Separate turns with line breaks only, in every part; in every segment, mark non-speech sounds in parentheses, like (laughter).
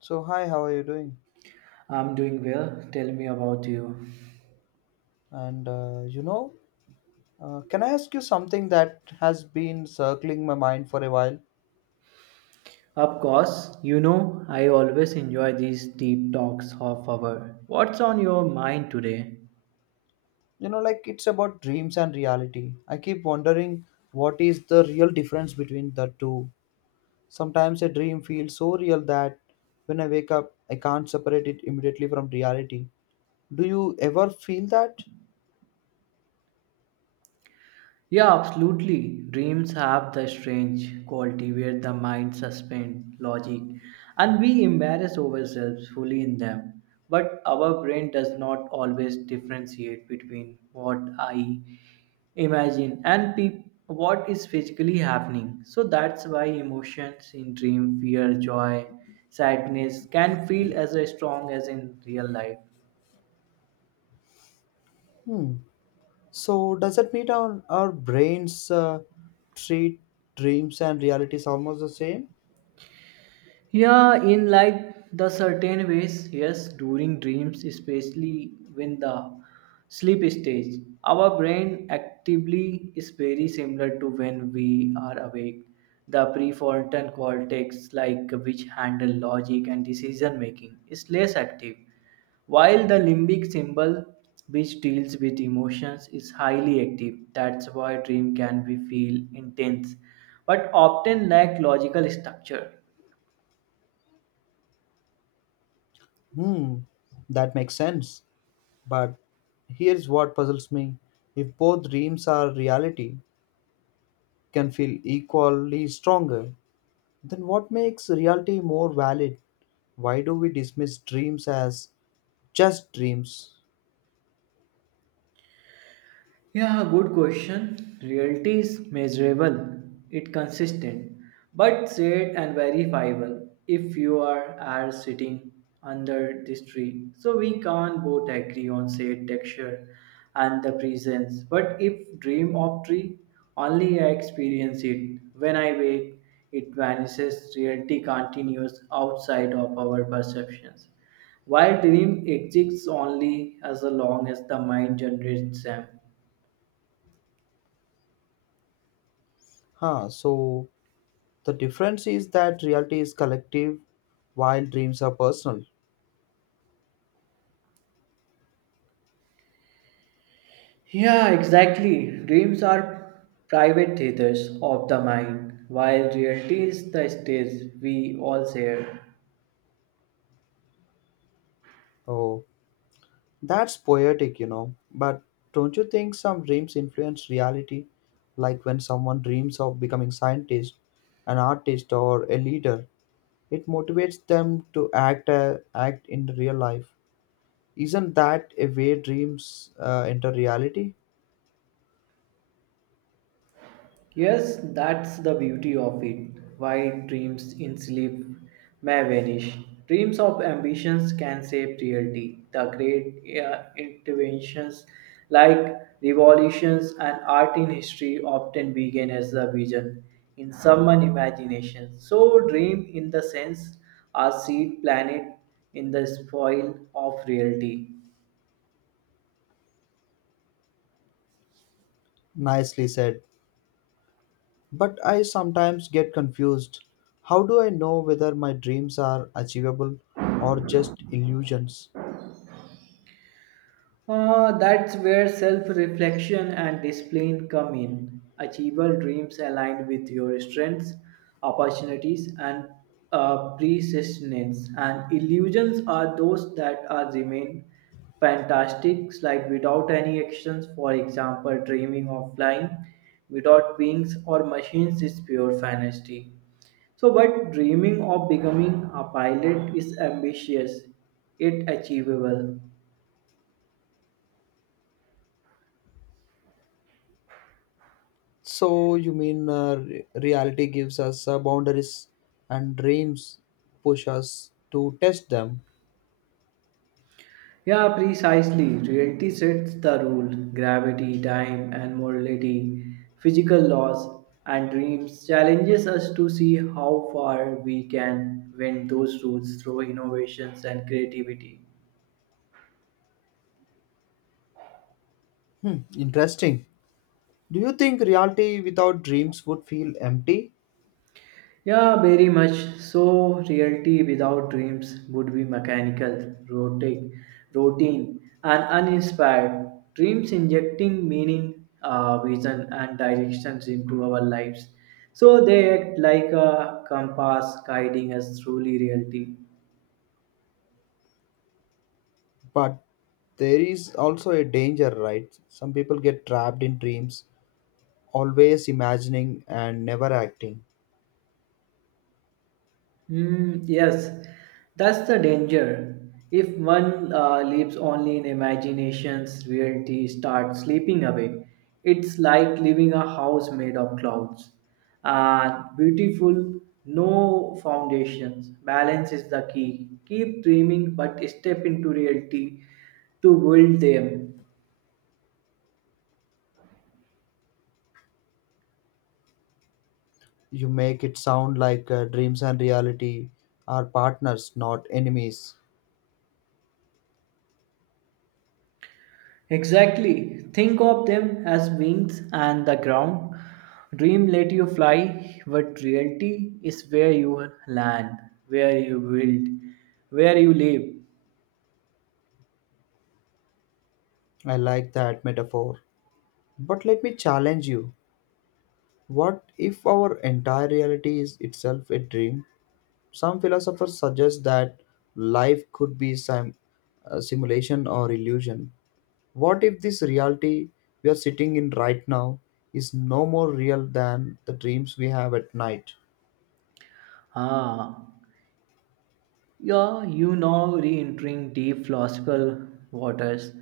So, hi, how are you doing?
I'm doing well. Tell me about you.
And uh, you know, can I ask you something that has been circling my mind for a while?
Of course, you know I always enjoy these deep talks of our. What's on your mind today?
It's about dreams and reality. I keep wondering what is the real difference between the two. Sometimes a dream feels so real that when I wake up, I can't separate it immediately from reality. Do you ever feel that?
Yeah, absolutely. Dreams have the strange quality where the mind suspends logic and we embarrass ourselves fully in them. But our brain does not always differentiate between what I imagine and what is physically happening. So that's why emotions in dream, fear, joy, sadness can feel as strong as in real life.
Hmm. So, does it mean our brains treat dreams and realities almost the same?
Yeah, in like the certain ways, yes, during dreams, especially when the sleep stage, our brain actively is very similar to when we are awake. The prefrontal cortex, like which handle logic and decision making, is less active, while the limbic symbol, which deals with emotions, is highly active. That's why dream can be feel intense, but often lack logical structure.
Hmm, that makes sense. But here's what puzzles me. If both dreams are reality, can feel equally stronger, then what makes reality more valid? Why do we dismiss dreams as just dreams?
Yeah, good question. Reality is measurable, it consistent, but said and verifiable. If you are sitting under this tree, so we can't both agree on said texture and the presence. But if dream of tree, only I experience it. When I wake, it vanishes. Reality continues outside of our perceptions. While dream exists only as long as the mind generates them.
Huh, so the difference is that reality is collective while dreams are personal.
Yeah, exactly. Dreams are private theaters of the mind, while reality is the stage we all share.
Oh, that's poetic, you know. But don't you think some dreams influence reality? Like when someone dreams of becoming scientist, an artist, or a leader, it motivates them to act in real life. Isn't that a way dreams enter reality?
Yes, that's the beauty of it. Why dreams in sleep may vanish. Dreams of ambitions can shape reality. The great interventions like revolutions and art in history often begin as a vision in someone's imagination. So, dream in the sense are seed planet in the soil of reality.
Nicely said. But I sometimes get confused. How do I know whether my dreams are achievable or just illusions?
That's where self reflection and discipline come in. Achievable dreams aligned with your strengths, opportunities, and persistence. And illusions are those that are remain fantastic, like without any actions. For example, dreaming of flying without wings or machines is pure fantasy. So, but dreaming of becoming a pilot is ambitious, yet achievable.
So you mean reality gives us boundaries and dreams push us to test them.
Yeah, precisely. Reality sets the rule. Gravity, time, and morality, physical laws, and dreams challenges us to see how far we can bend those rules through innovations and creativity.
Hmm, interesting. Do you think reality without dreams would feel empty?
Yeah, very much so. Reality without dreams would be mechanical, rotic, routine, and uninspired. Dreams injecting meaning, vision, and directions into our lives. So they act like a compass guiding us through reality.
But there is also a danger, right? Some people get trapped in dreams, always imagining and never acting.
Mm, yes, that's the danger. If one lives only in imaginations, reality starts slipping away. It's like living a house made of clouds. And beautiful, no foundations. Balance is the key. Keep dreaming, but step into reality to build them.
You make it sound like dreams and reality are partners, not enemies.
Exactly. Think of them as wings and the ground. Dream let you fly, but reality is where you land, where you build, where you live.
I like that metaphor. But let me challenge you. What if our entire reality is itself a dream? Some philosophers suggest that life could be some simulation or illusion. What if this reality we are sitting in right now is no more real than the dreams we have at night?
Ah, yeah, you know, re-entering deep philosophical waters.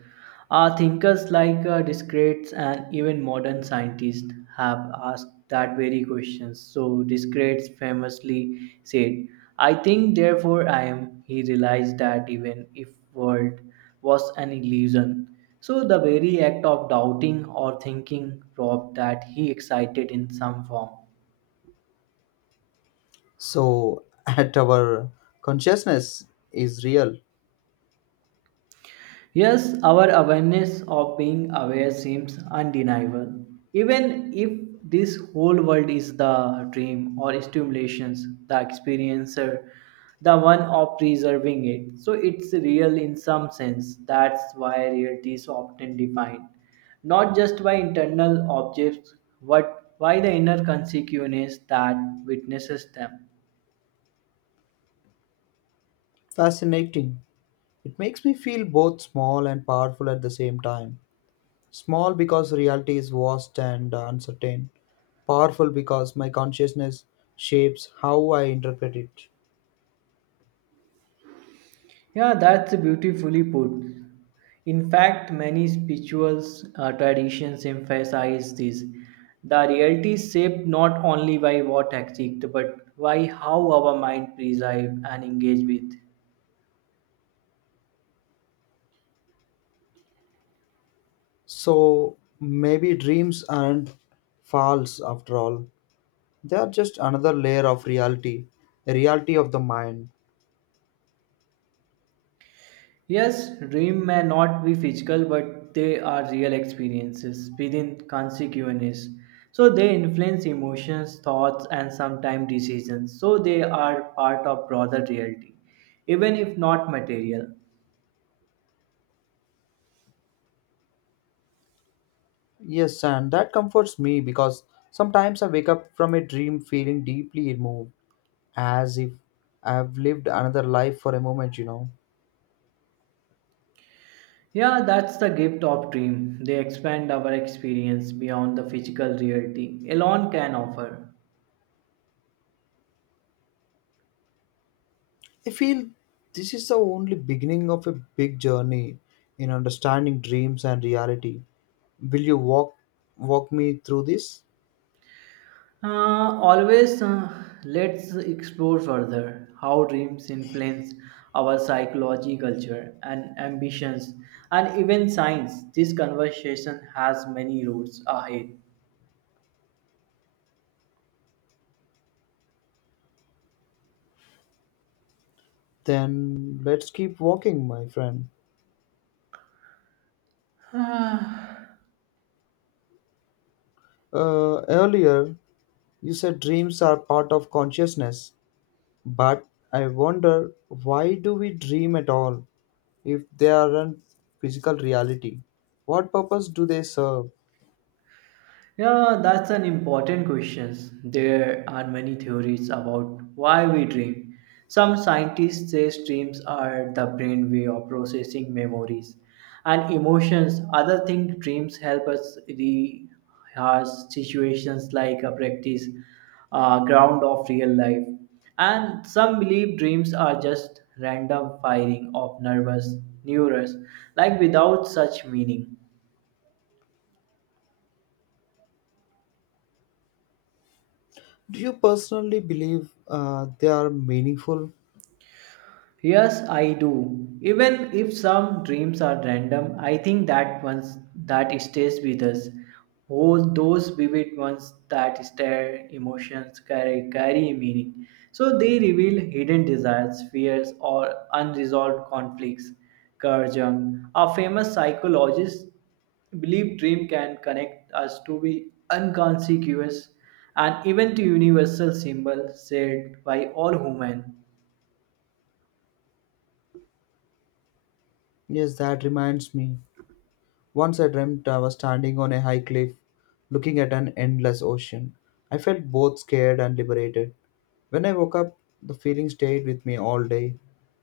Our thinkers like Descartes and even modern scientists have asked that very question. So Descartes famously said, "I think, therefore I am." He realized that even if world was an illusion, so the very act of doubting or thinking robbed that he excited in some form.
So, (laughs) at our consciousness is real,
Yes, our awareness of being aware seems undeniable. Even if this whole world is the dream or stimulations, the experiencer, the one of preserving it. So it's real in some sense. That's why reality is often defined not just by internal objects, but by the inner consequences that witnesses them.
fascinating. It makes me feel both small and powerful at the same time. Small because reality is vast and uncertain. Powerful because my consciousness shapes how I interpret it.
Yeah, that's beautifully put. In fact, many spiritual traditions emphasize this. The reality is shaped not only by what exists, but by how our mind preserve and engage with.
So maybe dreams aren't false after all. They are just another layer of reality, a reality of the mind.
Yes, dreams may not be physical, but they are real experiences within consciousness. So they influence emotions, thoughts, and sometimes decisions. So they are part of broader reality even if not material.
Yes, and that comforts me because sometimes I wake up from a dream feeling deeply moved, as if I have lived another life for a moment, you know.
Yeah, that's the gift of dream. They expand our experience beyond the physical reality alone can offer.
I feel this is the only beginning of a big journey in understanding dreams and reality. Will you walk me through this?
Always, let's explore further how dreams influence our psychology, culture, and ambitions, and even science. This conversation has many routes
Then let's keep walking, my friend.
ahead. (sighs)
Earlier, you said dreams are part of consciousness, but I wonder why do we dream at all if they aren't physical reality? What purpose do they serve?
Yeah, that's an important question. There are many theories about why we dream. Some scientists say dreams are the brain way of processing memories and emotions. Others think dreams help us rehearse situations like a practice ground of real life. And some believe dreams are just random firing of nervous neurons, like without such meaning.
Do you personally believe they are meaningful?
Yes, I do. Even if some dreams are random, I think that ones that stays with us. Oh, those vivid ones that stir emotions carry meaning. So they reveal hidden desires, fears, or unresolved conflicts. Carl Jung, a famous psychologist, believed dream can connect us to be inconspicuous and even to universal symbol shared by all human.
Yes, that reminds me. Once I dreamt I was standing on a high cliff looking at an endless ocean. I felt both scared and liberated. When I woke up, the feeling stayed with me all day.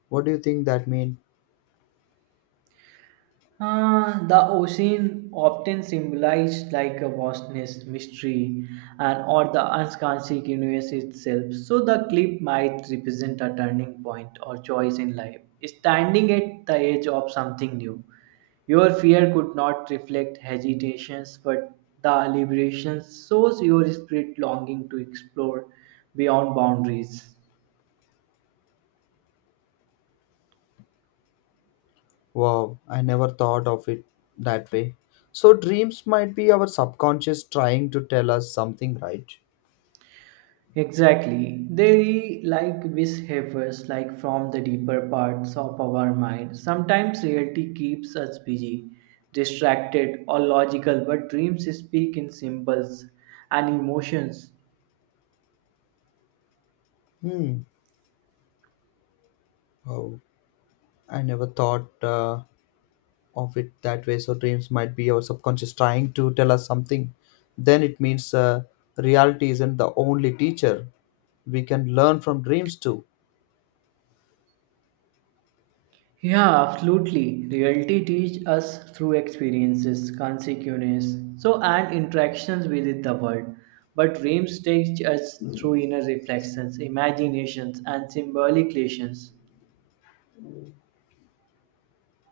What do you think that means?
The ocean often symbolized like a vastness, mystery, and or the unsconscious universe itself. So the cliff might represent a turning point or choice in life, standing at the edge of something new. Your fear could not reflect hesitations, but the liberation shows your spirit longing to explore beyond boundaries.
Wow, I never thought of it that way. So dreams might be our subconscious trying to tell us something, right?
Exactly. They like mishavers like from the deeper parts of our mind. Sometimes reality keeps us busy, distracted or logical, but dreams speak in symbols and emotions.
Hmm. Oh, I never thought. Of it that way. So dreams might be our subconscious trying to tell us something. Then it means reality isn't the only teacher. We can learn from dreams too.
Yeah, absolutely. Reality teaches us through experiences, consequences, so and interactions with the world. But dreams teach us through inner reflections, imaginations, and symbolic relations.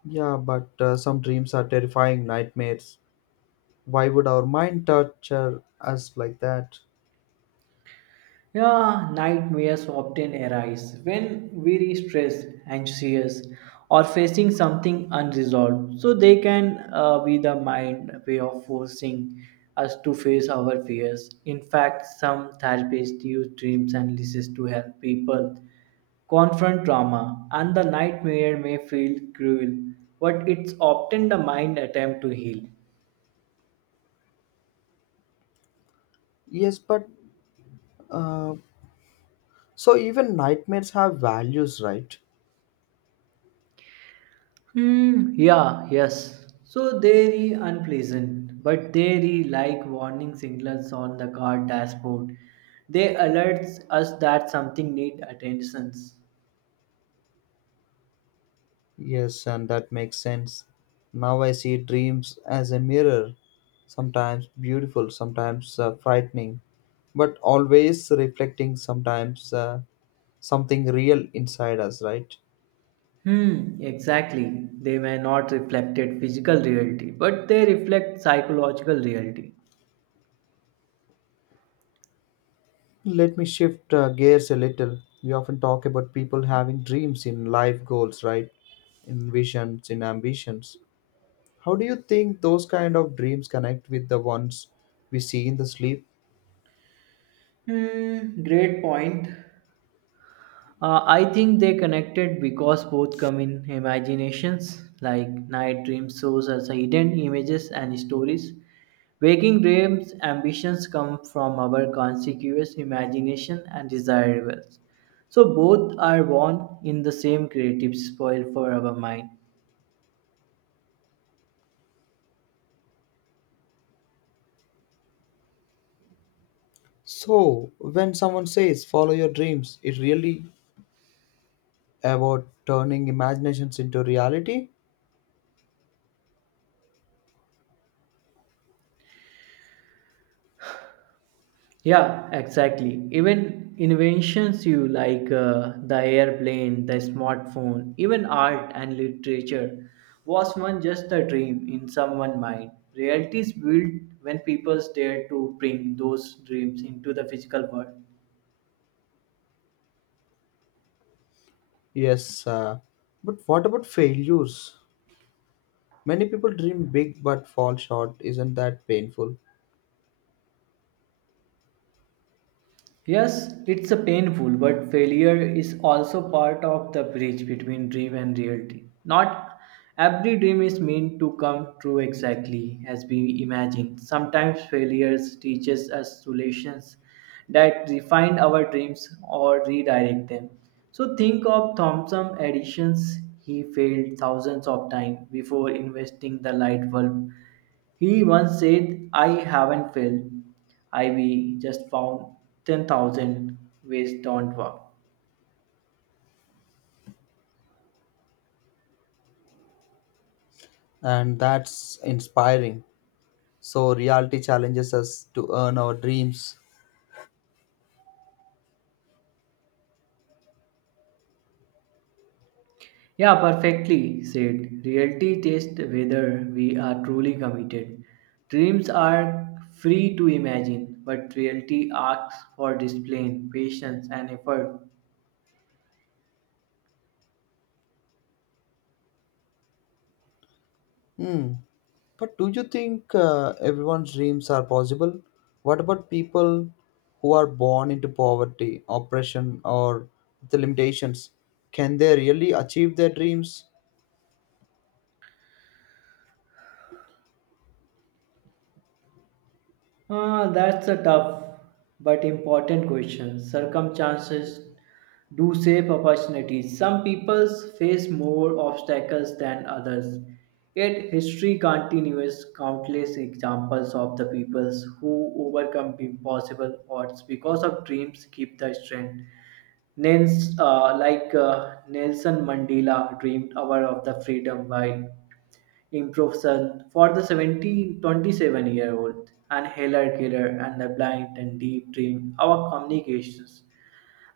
Yeah, but some dreams are terrifying nightmares. Why would our mind torture us like that?
Yeah, nightmares often arise when we're stressed, anxious, or facing something unresolved. So they can be the mind way of forcing us to face our fears. In fact, some therapists use dreams and lists to help people confront trauma, and the nightmare may feel cruel, but it's often the mind attempt to heal.
Yes, but uh, so even nightmares have values, right?
Hmm. Yeah. Yes. So they re unpleasant, but they re like warning signals on the car dashboard. They alerts us that something need attentions.
Yes, and that makes sense. Now I see dreams as a mirror, sometimes beautiful, sometimes frightening but always reflecting sometimes something real inside us, right?
Hmm. Exactly. They may not reflected physical reality, but they reflect psychological reality.
Let me shift gears a little. We often talk about people having dreams in life goals, right? In visions, in ambitions. How do you think those kind of dreams connect with the ones we see in the sleep?
Hmm. Great point. I think they connected because both come in imaginations, like night dreams shows us hidden images and stories. Waking dreams ambitions come from our conscious imagination and desirables. So both are born in the same creative spoil for our mind.
So, when someone says follow your dreams, it really about turning imaginations into reality?
Yeah, exactly. Even inventions you like the airplane, the smartphone, even art and literature was one just a dream in someone's mind. Reality is built when people dare to bring those dreams into the physical world.
Yes, but what about failures? Many people dream big but fall short. Isn't that painful?
Yes, it's a painful, but failure is also part of the bridge between dream and reality. Not every dream is meant to come true exactly as we imagine. Sometimes failures teaches us solutions that refine our dreams or redirect them. So think of Thomson Edison's. He failed thousands of times before investing the light bulb. He once said, I haven't failed. IB just found 10,000 ways don't work.
And that's inspiring. So, reality challenges us to earn our dreams.
Yeah, perfectly said. Reality tests whether we are truly committed. Dreams are free to imagine, but reality asks for discipline, patience, and effort.
Hmm. But do you think everyone's dreams are possible? What about people who are born into poverty, oppression, or the limitations? Can they really achieve their dreams?
Ah, that's a tough but important question. Circumstances do shape opportunities. Some people face more obstacles than others. Yet history continues countless examples of the peoples who overcome impossible odds because of dreams keep the strength. Like Nelson Mandela dreamed hour of the freedom while Improvement for the 70, 27-year-old and heller killer and the blind and deep dream our communications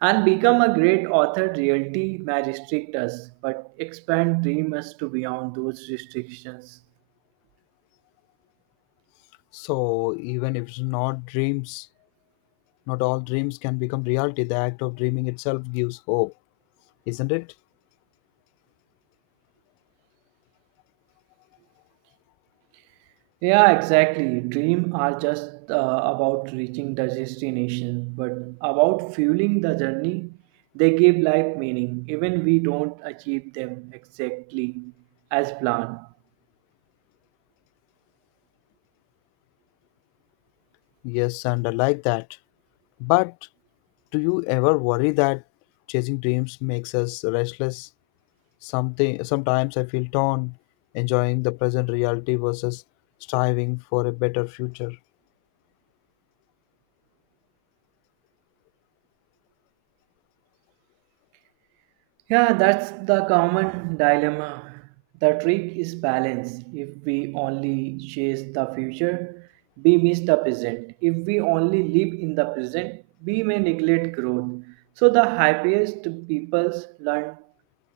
and become a great author reality may restrict us but expand dream us to beyond those restrictions.
So, even if it's not dreams, not all dreams can become reality. The act of dreaming itself gives hope, isn't it?
Yeah, exactly, dream are just about reaching the destination but about fueling the journey. They give life meaning even we don't achieve them exactly as planned.
Yes, and I like that. But do you ever worry that chasing dreams makes us restless? Something sometimes I feel torn, enjoying the present reality versus striving for a better future.
Yeah, that's the common dilemma. The trick is balance. If we only chase the future, we miss the present. If we only live in the present, we may neglect growth. So the happiest peoples learn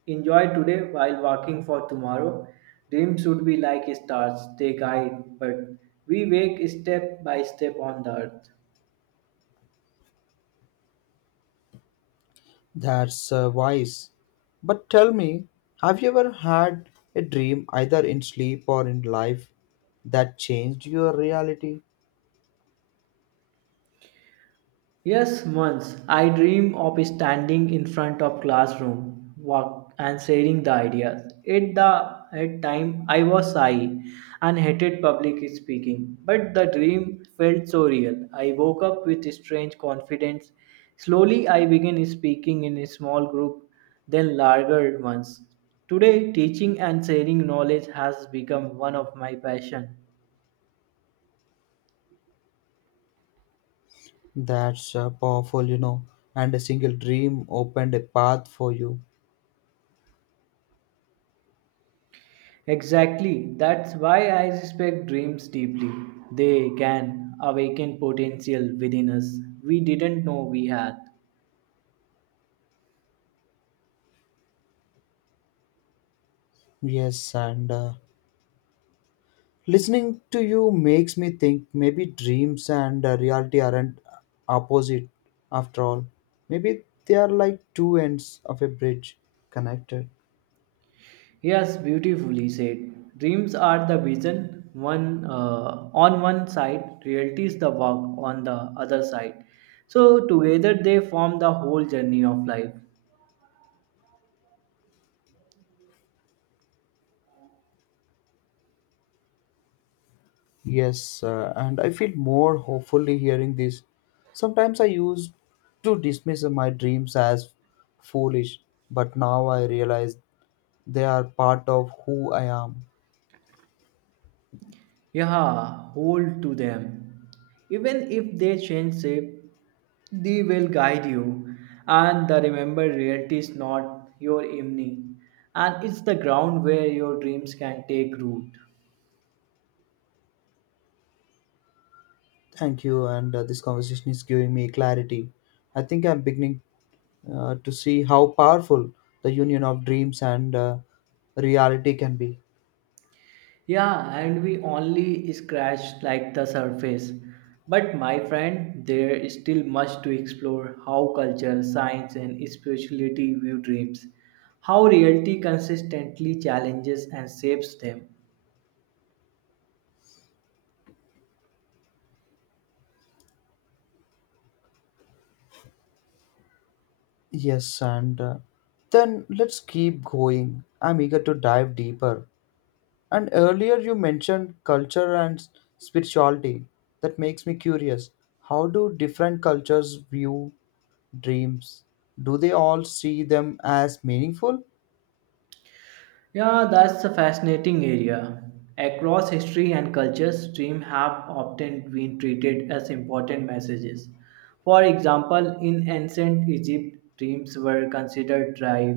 enjoy today while working for tomorrow. Dreams should be like stars, they guide, but we wake step by step on the earth.
That's wise. But tell me, have you ever had a dream either in sleep or in life that changed your reality?
Yes, once I dream of standing in front of classroom walk and sharing the ideas. At the at time I was shy and hated public speaking, but the dream felt so real. I woke up with strange confidence. Slowly I began speaking in a small group, then larger ones. Today teaching and sharing knowledge has become one of my passion.
That's powerful, you know, and a single dream opened a path for you.
Exactly. That's why I respect dreams deeply. They can awaken potential within us we didn't know we had.
Yes, and listening to you makes me think maybe dreams and reality aren't opposite after all. Maybe they are like two ends of a bridge connected.
Yes, beautifully said. Dreams are the vision one on one side, reality is the work on the other side. So together they form the whole journey of life.
Yes, and I feel more hopefully hearing this. Sometimes I used to dismiss my dreams as foolish, but now I realize they are part of who I am.
Yeah, hold to them. Even if they change shape, they will guide you. And the remember reality is not your enemy. And it's the ground where your dreams can take root.
Thank you, and this conversation is giving me clarity. I think I'm beginning to see how powerful the union of dreams and reality can be.
Yeah, and we only scratched like the surface. But my friend, there is still much to explore how culture, science, and spirituality view dreams, how reality consistently challenges and shapes them.
Yes, and then let's keep going. I'm eager to dive deeper. And earlier you mentioned culture and spirituality. That makes me curious. How do different cultures view dreams? Do they all see them as meaningful? (laughs)
Yeah, that's a fascinating area. Across history and cultures, dreams have often been treated as important messages. For example, in ancient Egypt, dreams were considered drive,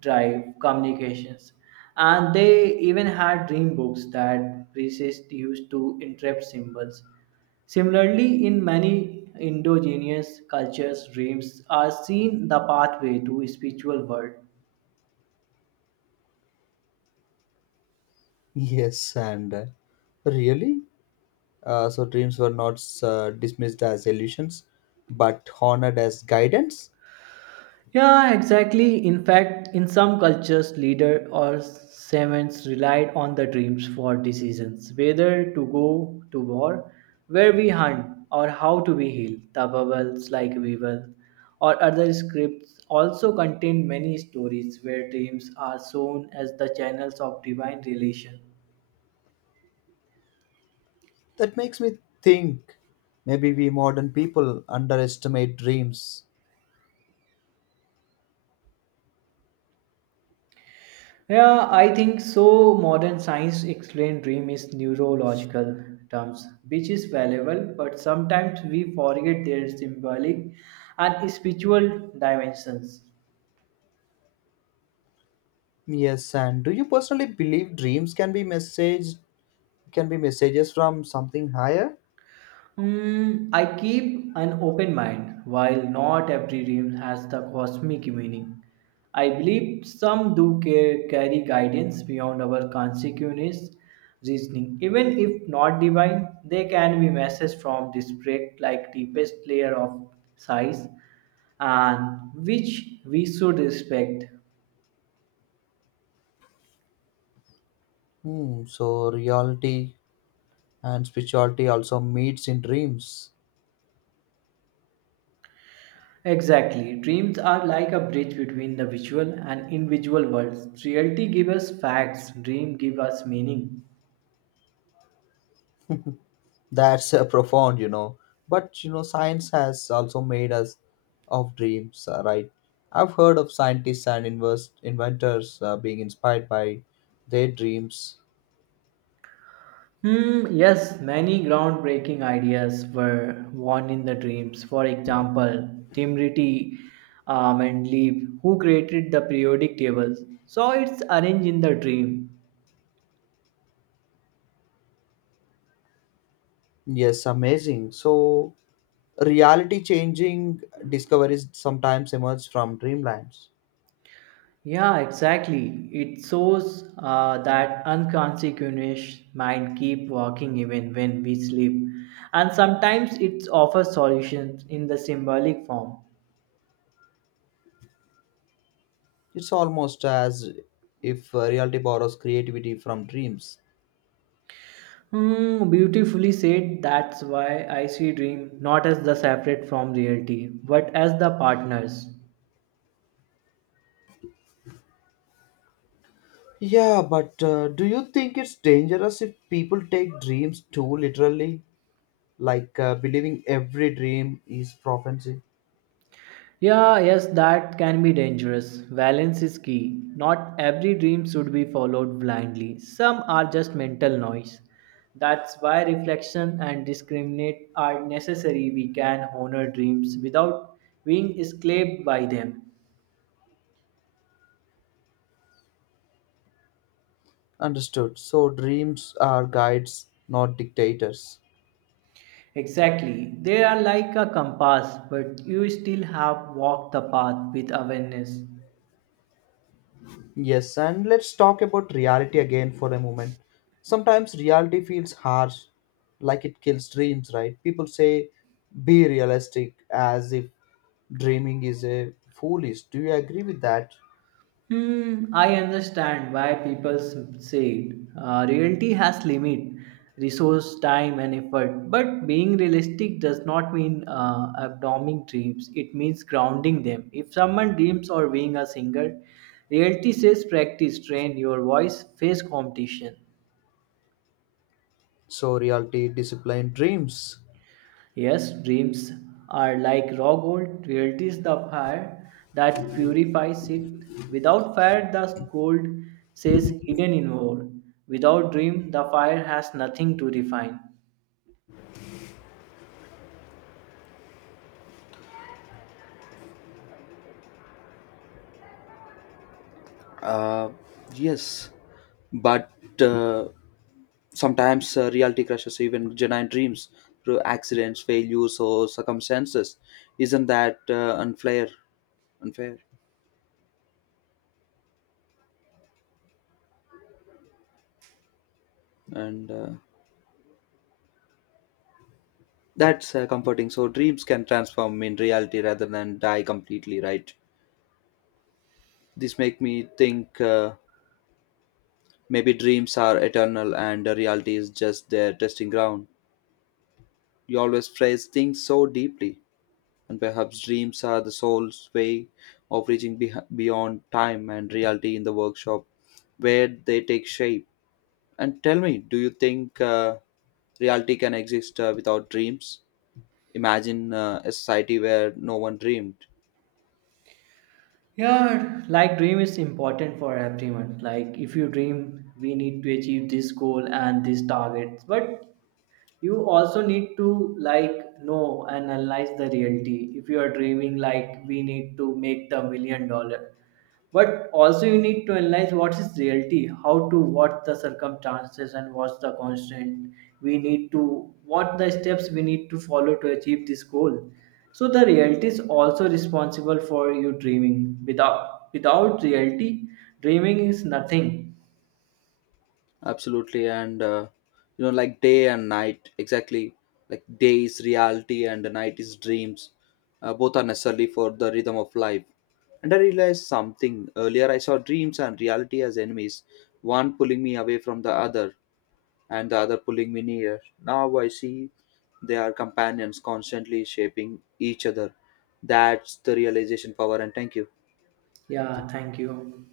drive communications, and they even had dream books that priests used to interpret symbols. Similarly, in many indigenous cultures, dreams are seen the pathway to spiritual world.
Yes, and really? So dreams were not dismissed as illusions, but honored as guidance.
Yeah, exactly. In fact, in some cultures, leader or shamans relied on the dreams for decisions, whether to go to war, where we hunt, or how to be healed. The bubbles like Weevil or other scripts also contain many stories where dreams are shown as the channels of divine relation.
That makes me think maybe we modern people underestimate dreams.
Yeah, I think so. Modern science explain dream is neurological terms, which is valuable, but sometimes we forget their symbolic and spiritual dimensions.
Yes, and do you personally believe dreams can be messages from something higher?
Mm, I keep an open mind. While not every dream has the cosmic meaning, I believe some do carry guidance beyond our consciousness reasoning. Even if not divine, they can be messages from this break like deepest layer of size and which we should respect.
Hmm, so reality and spirituality also meets in dreams.
Exactly. Dreams are like a bridge between the visual and invisible worlds. Reality gives us facts, dream gives us meaning.
That's (laughs) profound, you know. But you know, science has also made us of dreams, right? I've heard of scientists and invers inventors being inspired by their dreams.
Hmm, yes, many groundbreaking ideas were born in the dreams. For example, Timriti Mendeleev, who created the periodic tables, saw its arranged in the dream.
Yes, amazing. So, reality changing discoveries sometimes emerge from dreamlands.
Yeah, exactly. It shows that unconscious mind keep working even when we sleep, and sometimes it offers solutions in the symbolic form.
It's almost as if reality borrows creativity from dreams.
Hmm, beautifully said. That's why I see dream not as the separate from reality, but as the partners.
Yeah, but do you think it's dangerous if people take dreams too literally? Like believing every dream is prophecy.
Yeah, yes, that can be dangerous. Balance is key. Not every dream should be followed blindly. Some are just mental noise. That's why reflection and discriminate are necessary. We can honor dreams without being enslaved by them.
Understood. So dreams are guides, not dictators.
Exactly. They are like a compass, but you still have walked the path with awareness.
Yes, and let's talk about reality again for a moment. Sometimes reality feels harsh, like it kills dreams, right? People say, be realistic, as if dreaming is a foolish. Do you agree with that?
Hmm, I understand why people say it. Reality has limit, resource, time, and effort. But being realistic does not mean abdomining dreams. It means grounding them. If someone dreams of being a singer, reality says practice, train your voice, face competition.
So, reality disciplined dreams.
Yes, dreams are like raw gold. Reality is the fire that purifies it. Without fire, the gold says hidden in ore. Without dream, the fire has nothing to refine.
Uh, yes, but uh, sometimes reality crushes even genuine dreams through accidents, failures, or circumstances. Isn't that unfair? Unfair, and that's comforting. So dreams can transform in reality rather than die completely, right? This make me think maybe dreams are eternal and reality is just their testing ground. You always phrase things so deeply. And perhaps dreams are the soul's way of reaching beh beyond time and reality in the workshop where they take shape. And tell me, do you think reality can exist without dreams? Imagine a society where no one dreamed.
Yeah, like dream is important for everyone. Like if you dream, we need to achieve this goal and this target. But you also need to like know and analyze the reality. If you are dreaming, like we need to make the million dollar. But also you need to analyze what is reality, how to what the circumstances and what's the constant we need to what the steps we need to follow to achieve this goal. So the reality is also responsible for you dreaming. Without reality, dreaming is nothing.
Absolutely, and you know, like day and night, exactly. Like day is reality and the night is dreams. Both are necessary for the rhythm of life. And I realized something. Earlier, I saw dreams and reality as enemies, one pulling me away from the other, and the other pulling me near. Now I see they are companions constantly shaping each other. That's the realization power, and thank you.
Yeah, thank you.